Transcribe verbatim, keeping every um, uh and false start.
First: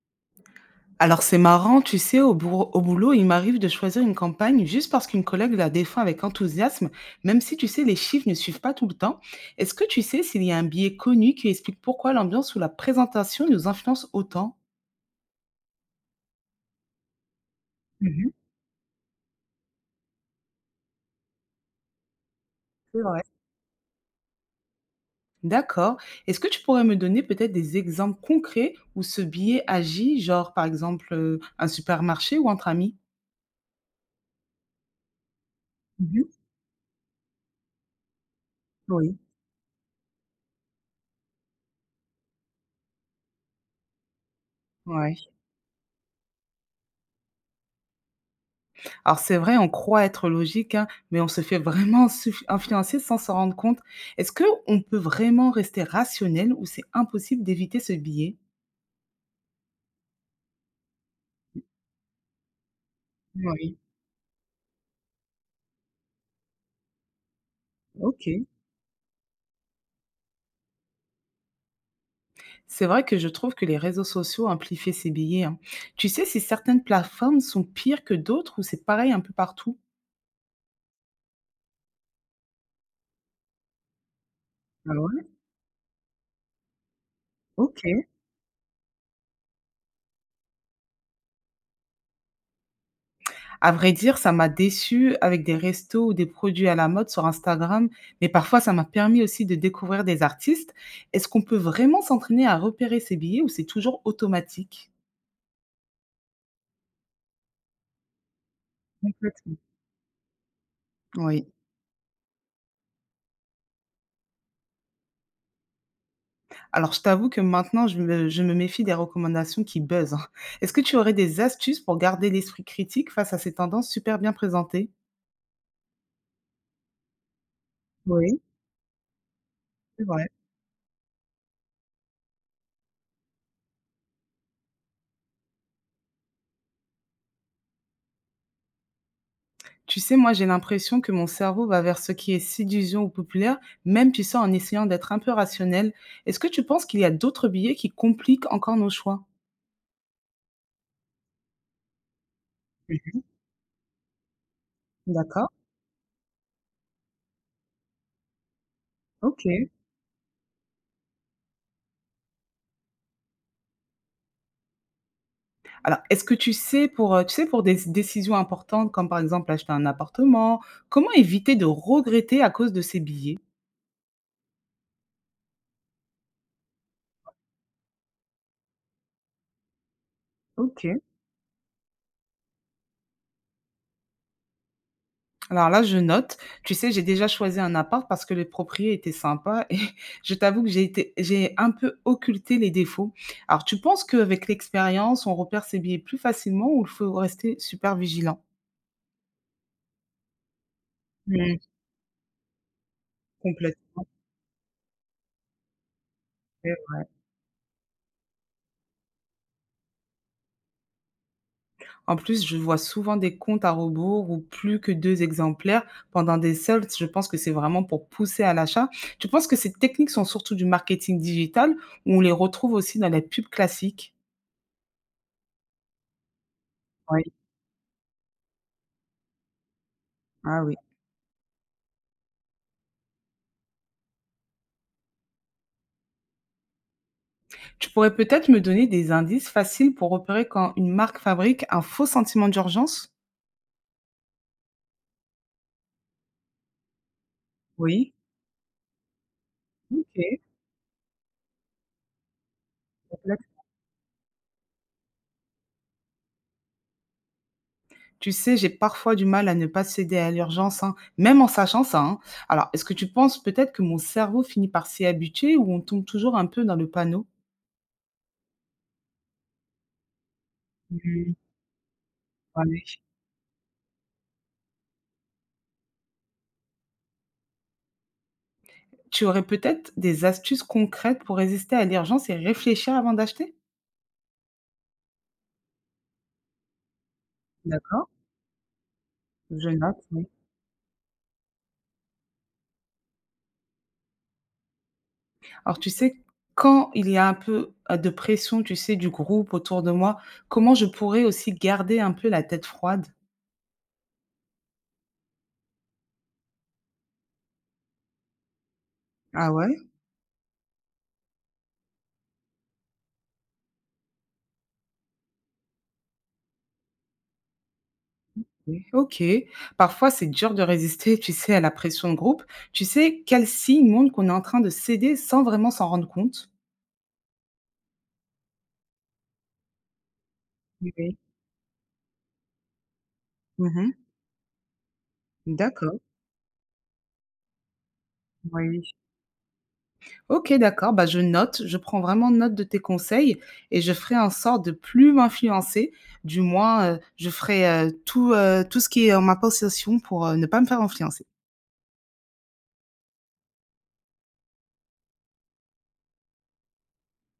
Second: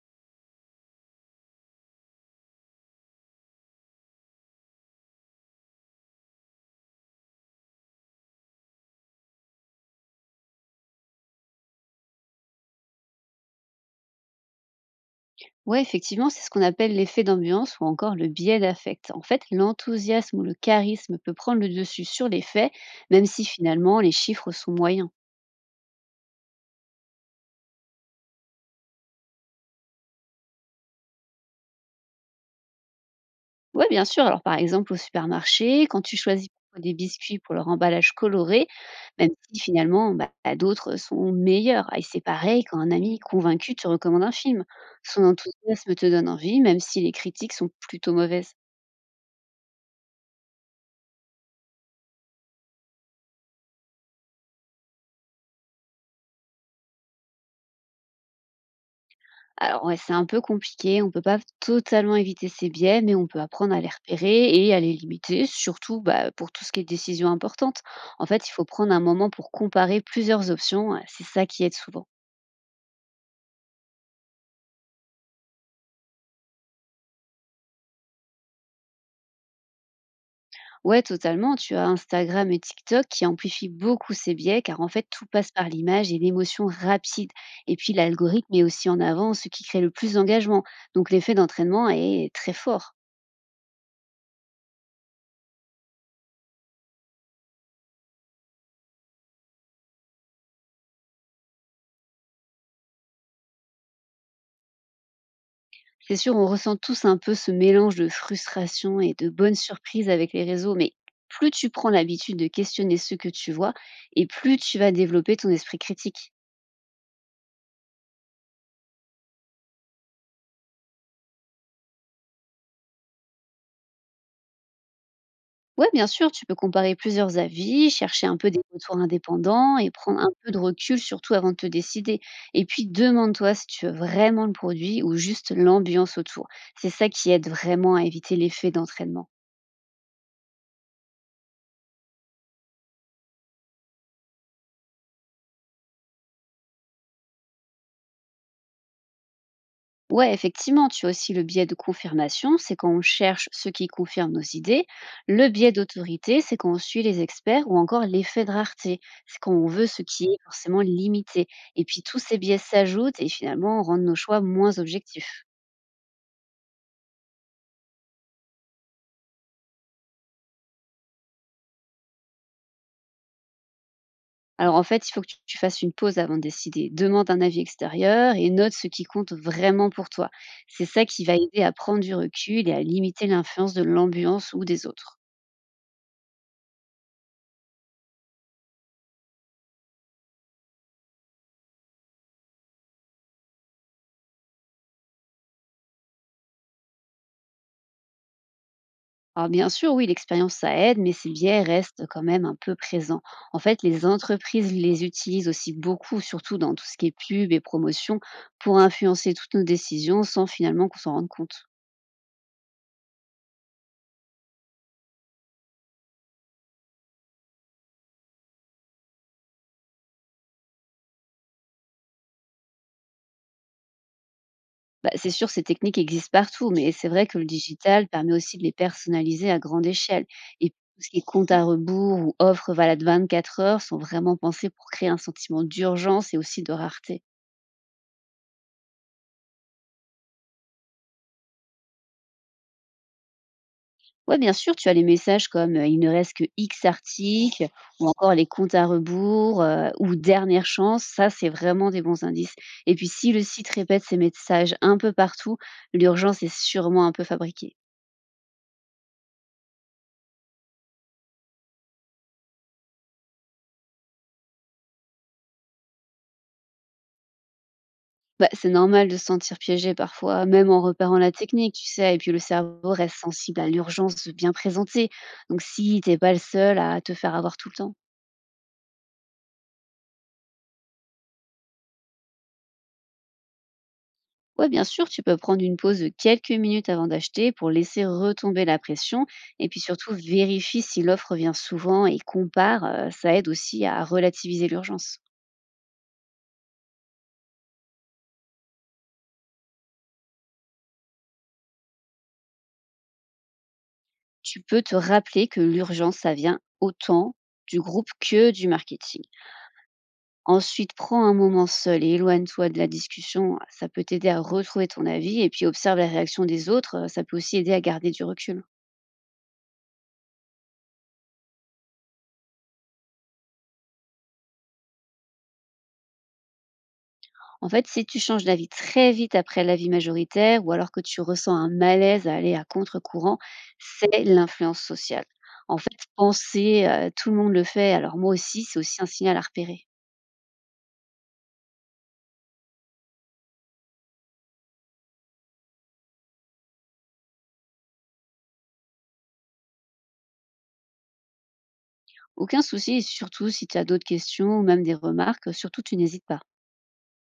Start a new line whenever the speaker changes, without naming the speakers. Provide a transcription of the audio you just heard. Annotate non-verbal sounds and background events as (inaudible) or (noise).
Alors c'est marrant, tu sais, au bourg- au boulot, il m'arrive de choisir une campagne juste parce qu'une collègue la défend avec enthousiasme, même si, tu sais, les chiffres ne suivent pas tout le temps. Est-ce que tu sais s'il y a un biais connu qui explique pourquoi l'ambiance ou la présentation nous influence autant?
Ouais, effectivement, c'est ce qu'on appelle l'effet d'ambiance ou encore le
Mhm.
biais d'affect. En fait, l'enthousiasme ou le charisme peut prendre le dessus sur les faits,
C'est vrai.
même si finalement les chiffres sont moyens.
D'accord. Est-ce que tu pourrais me donner peut-être des exemples concrets où ce biais agit, genre par exemple euh, un supermarché ou entre amis?
Oui, bien sûr. Alors, par exemple, au supermarché, quand tu
Mhm.
choisis parfois des biscuits pour leur emballage coloré,
Oui.
même si finalement bah, d'autres sont meilleurs. Ah, et c'est pareil quand un ami convaincu te recommande un film.
Ouais.
Son enthousiasme te donne envie, même si les critiques sont plutôt mauvaises.
Alors c'est vrai, on croit être logique, hein, mais on se fait vraiment suf- influencer sans s'en rendre compte. Est-ce que on peut vraiment rester rationnel ou c'est impossible d'éviter ce biais?
Alors ouais, c'est un peu compliqué, on peut pas totalement éviter ces biais, mais on peut apprendre
Oui,
à les repérer et à les limiter, surtout bah, pour tout ce qui est décision importante. En
ok.
fait, il faut prendre un moment pour comparer plusieurs options, euh, c'est ça qui aide souvent.
C'est vrai que je trouve que les réseaux sociaux amplifient ces biais, hein. Tu sais si certaines plateformes sont pires que d'autres ou c'est pareil un peu partout?
Ouais, totalement, tu as Instagram et TikTok qui amplifient beaucoup ces biais, car en
Ah
fait,
ouais,
tout passe par l'image et l'émotion rapide. Et
ok.
puis l'algorithme est aussi en avant ce qui crée le plus d'engagement, donc l'effet d'entraînement est très fort.
À vrai dire, ça m'a déçue avec des restos ou des produits à la mode sur Instagram, mais parfois ça m'a permis aussi de découvrir des artistes. Est-ce qu'on peut vraiment s'entraîner à repérer ses billets ou c'est toujours automatique?
C'est sûr, on ressent tous un peu ce mélange de frustration et de bonnes
Complètement.
surprises avec les réseaux, mais
Oui.
plus tu prends l'habitude de questionner ce que tu vois, et plus tu vas développer ton esprit critique.
Alors, je t'avoue que maintenant, je me, je me méfie des recommandations qui buzzent. (laughs) Est-ce que tu aurais des astuces pour garder l'esprit critique face à ces tendances super bien présentées?
Ouais, bien sûr, tu peux comparer plusieurs avis, chercher un
Oui,
peu des retours indépendants et
c'est
prendre
vrai.
un peu de recul, surtout avant de te décider. Et puis, demande-toi si tu veux vraiment le produit ou juste l'ambiance autour. C'est ça qui aide vraiment à éviter l'effet d'entraînement.
Tu sais, moi, j'ai l'impression que mon cerveau va vers ce qui est séduisant ou populaire, même, tu sais, en essayant d'être un peu rationnel. Est-ce que tu penses qu'il y a d'autres billets qui compliquent encore nos choix?
Ouais, effectivement, tu as aussi le biais de confirmation, c'est quand on
Mhm.
cherche ce qui confirme nos idées. Le
D'accord,
biais d'autorité, c'est quand on suit les experts ou encore l'effet de rareté, c'est quand on
OK.
veut ce qui est forcément limité. Et puis tous ces biais s'ajoutent et finalement rendent nos choix moins objectifs.
Alors, est-ce que tu sais pour, heu, tu sais, pour des décisions importantes, comme par exemple acheter un appartement, comment éviter de regretter à cause de ces billets?
Alors en fait, il faut que tu tu fasses une pause avant de décider. Demande un avis extérieur et note ce qui compte vraiment pour toi. C'est
OK.
ça qui va aider à prendre du recul et à limiter l'influence de l'ambiance ou des autres.
Alors là, je note. Tu sais, j'ai déjà choisi un appart parce que le proprio était sympa et (laughs) je t'avoue que j'ai été j'ai un peu occulté les défauts. Alors, tu penses qu'avec l'expérience, on repère ses biais plus facilement ou il faut rester super vigilant?
Alors bien sûr, oui, l'expérience, ça aide, mais ces
Mmh,
biais restent quand même un peu présents. En fait, les
complètement,
entreprises les utilisent aussi beaucoup, surtout
c'est
dans tout ce
vrai.
qui est pub et promotion, pour influencer toutes nos décisions sans finalement qu'on s'en rende compte.
En plus, je vois souvent des comptes à rebours ou plus que deux exemplaires pendant des soldes. Je pense que c'est vraiment pour pousser à l'achat. Tu penses que ces techniques sont surtout du marketing digital ou on les retrouve aussi dans les pubs classiques?
Bah, c'est sûr, ces techniques existent partout, mais c'est
Oui.
vrai que le digital permet aussi de les personnaliser à grande échelle.
Ah
Et
oui.
tout ce qui est compte à rebours ou offre valable vingt-quatre heures sont vraiment pensés pour créer un sentiment d'urgence et aussi de rareté.
Tu pourrais peut-être me donner des indices faciles pour repérer quand une marque fabrique un faux sentiment d'urgence?
Ouais, bien sûr, tu as les messages comme euh, il ne reste que X articles ou
Oui.
encore les comptes à rebours euh, ou
OK.
dernière chance. Ça, c'est vraiment des bons indices. Et puis, si le site répète ces messages un peu partout, l'urgence est sûrement un peu fabriquée.
Tu sais, j'ai parfois du mal à ne pas céder à l'urgence, hein, même en sachant ça, hein. Alors, est-ce que tu penses peut-être que mon cerveau finit par s'y habituer ou on tombe toujours un peu dans le panneau?
Bah, c'est normal de se sentir piégé parfois, même en repérant la
Hmm,
technique, tu sais. Et puis, le cerveau
ouais.
reste sensible à l'urgence bien présentée. Donc, si t'es pas le seul à te faire avoir tout le temps.
Tu aurais peut-être des astuces concrètes pour résister à l'urgence et réfléchir avant d'acheter?
Ouais, bien sûr, tu peux prendre une pause de quelques minutes avant d'acheter pour laisser
D'accord,
retomber la pression et
je
puis
note,
surtout
oui.
vérifie si l'offre revient souvent et compare, euh, ça aide aussi à relativiser l'urgence.
Alors, tu sais, quand il y a un peu, heu, de pression, tu sais, du groupe autour de moi, comment je pourrais aussi garder un peu la tête froide?
Tu peux te rappeler que l'urgence, ça vient autant du groupe que du marketing.
Ah ouais?
Ensuite, prends un moment seul et éloigne-toi de la discussion, ça peut t'aider à retrouver ton avis et puis observe la réaction des autres, euh, ça peut aussi aider à garder du recul.
Oui. OK. Parfois, c'est dur de résister, tu sais, à la pression de groupe. Tu sais, quel signe montre qu'on est en train de céder sans vraiment s'en rendre compte?
En fait, si tu changes d'avis très vite après l'avis majoritaire ou alors que
Oui.
tu ressens un malaise à aller à contre-courant,
Mmh.
c'est l'influence sociale. En fait,
D'accord.
penser, euh, tout le monde le fait, alors moi aussi, c'est
Oui.
aussi un signal à repérer.
OK, d'accord, bah, je note, je prends vraiment note de tes conseils et je ferai en sorte de plus m'influencer. Du moins, heu, je ferai, heu, tout, heu, tout ce qui est en ma possession pour, heu, ne pas me faire influencer.
Aucun souci, et surtout si tu as d'autres questions ou même des remarques, surtout tu n'hésites pas.